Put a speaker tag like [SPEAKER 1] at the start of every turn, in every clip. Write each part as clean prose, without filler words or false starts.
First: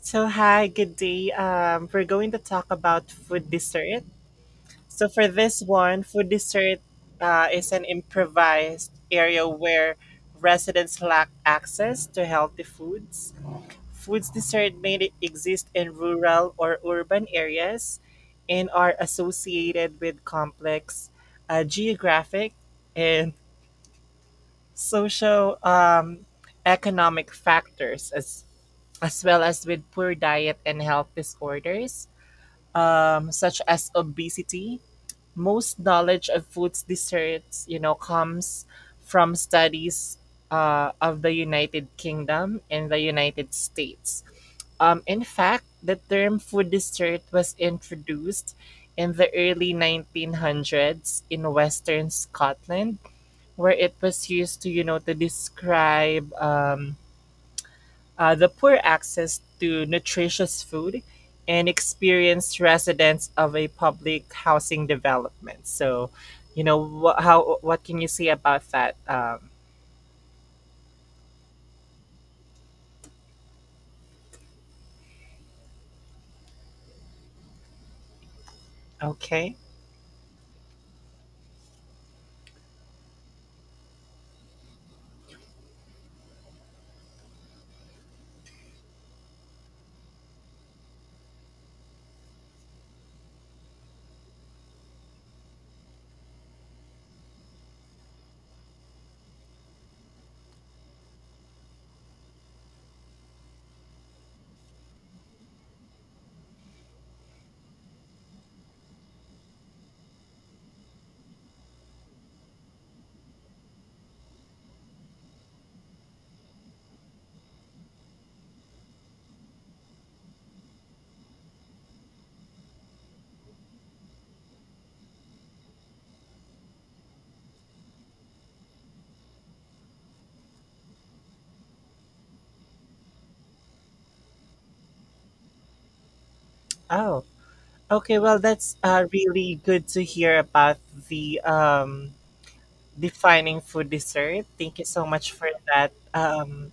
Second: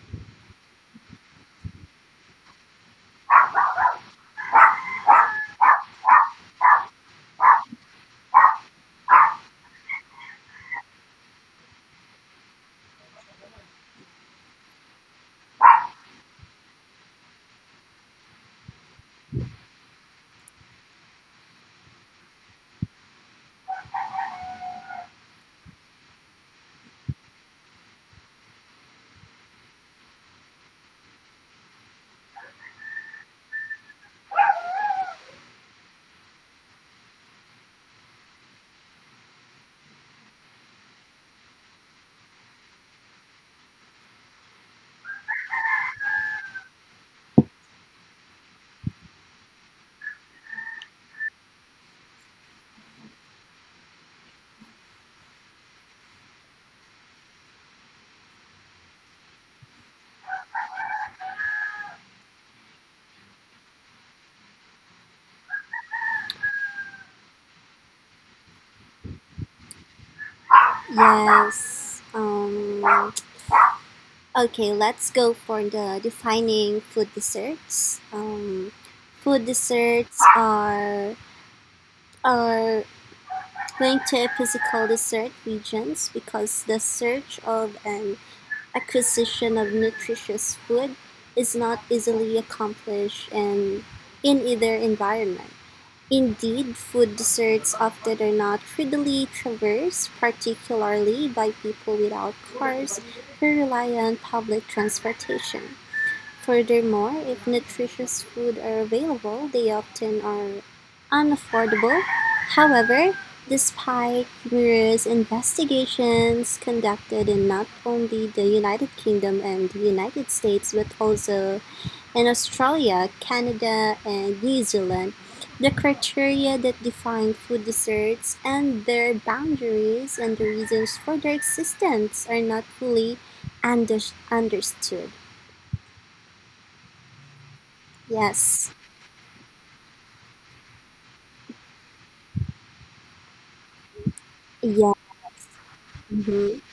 [SPEAKER 1] So hi, good day. We're going to talk about food dessert. So for this one, food dessert is an improvised area where residents lack access to healthy foods. Foods dessert may exist in rural or urban areas and are associated with complex geographic and social economic factors as well as with poor diet and health disorders such as obesity. Most knowledge of food's desserts, comes from studies of the United Kingdom and the United States. In fact, the term food dessert was introduced in the early 1900s in Western Scotland, where it was used to describe the poor access to nutritious food, and experienced residents of a public housing development. So, how what can you say about that?
[SPEAKER 2] Yes. Okay, let's go for the defining food desserts. Food
[SPEAKER 1] Okay.
[SPEAKER 2] desserts are linked to physical dessert regions because the search of an acquisition of nutritious food is not easily accomplished in either environment. Indeed, food deserts often are not readily traversed, particularly by people without cars who rely on public transportation. Furthermore, if nutritious food are available, they often are unaffordable. However, despite numerous investigations conducted in not only the United Kingdom and the United States but also in Australia, Canada, and New Zealand, the criteria that define food deserts and their boundaries and the reasons for their existence are not fully under- understood.
[SPEAKER 1] Oh, okay. Well,
[SPEAKER 2] Yes.
[SPEAKER 1] that's really good to hear about the defining food dessert. Thank you
[SPEAKER 2] Yeah.
[SPEAKER 1] so much for that.
[SPEAKER 2] Mhm.
[SPEAKER 1] Um,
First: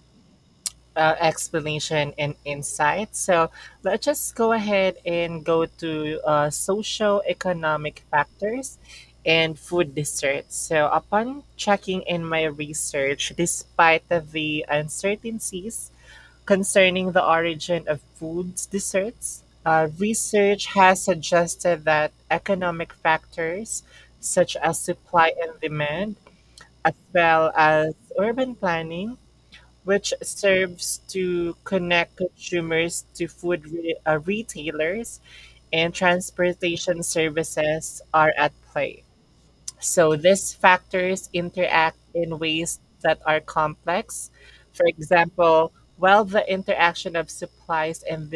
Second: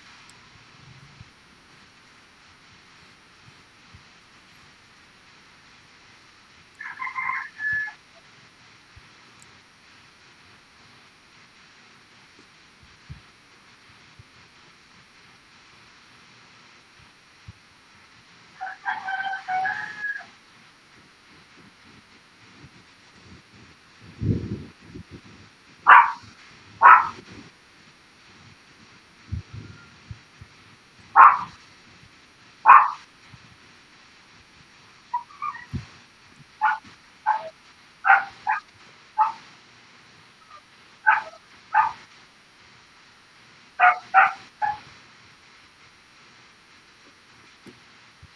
[SPEAKER 1] uh, Explanation and insight. So let's just go ahead and go to socio-economic factors and food deserts. So upon checking in my research, despite the uncertainties concerning the origin of foods desserts, research has suggested that economic factors such as supply and demand, as well as urban planning, which serves to connect consumers to retailers and transportation services are at play. So these factors interact in ways that are complex. For example, while the interaction of supplies and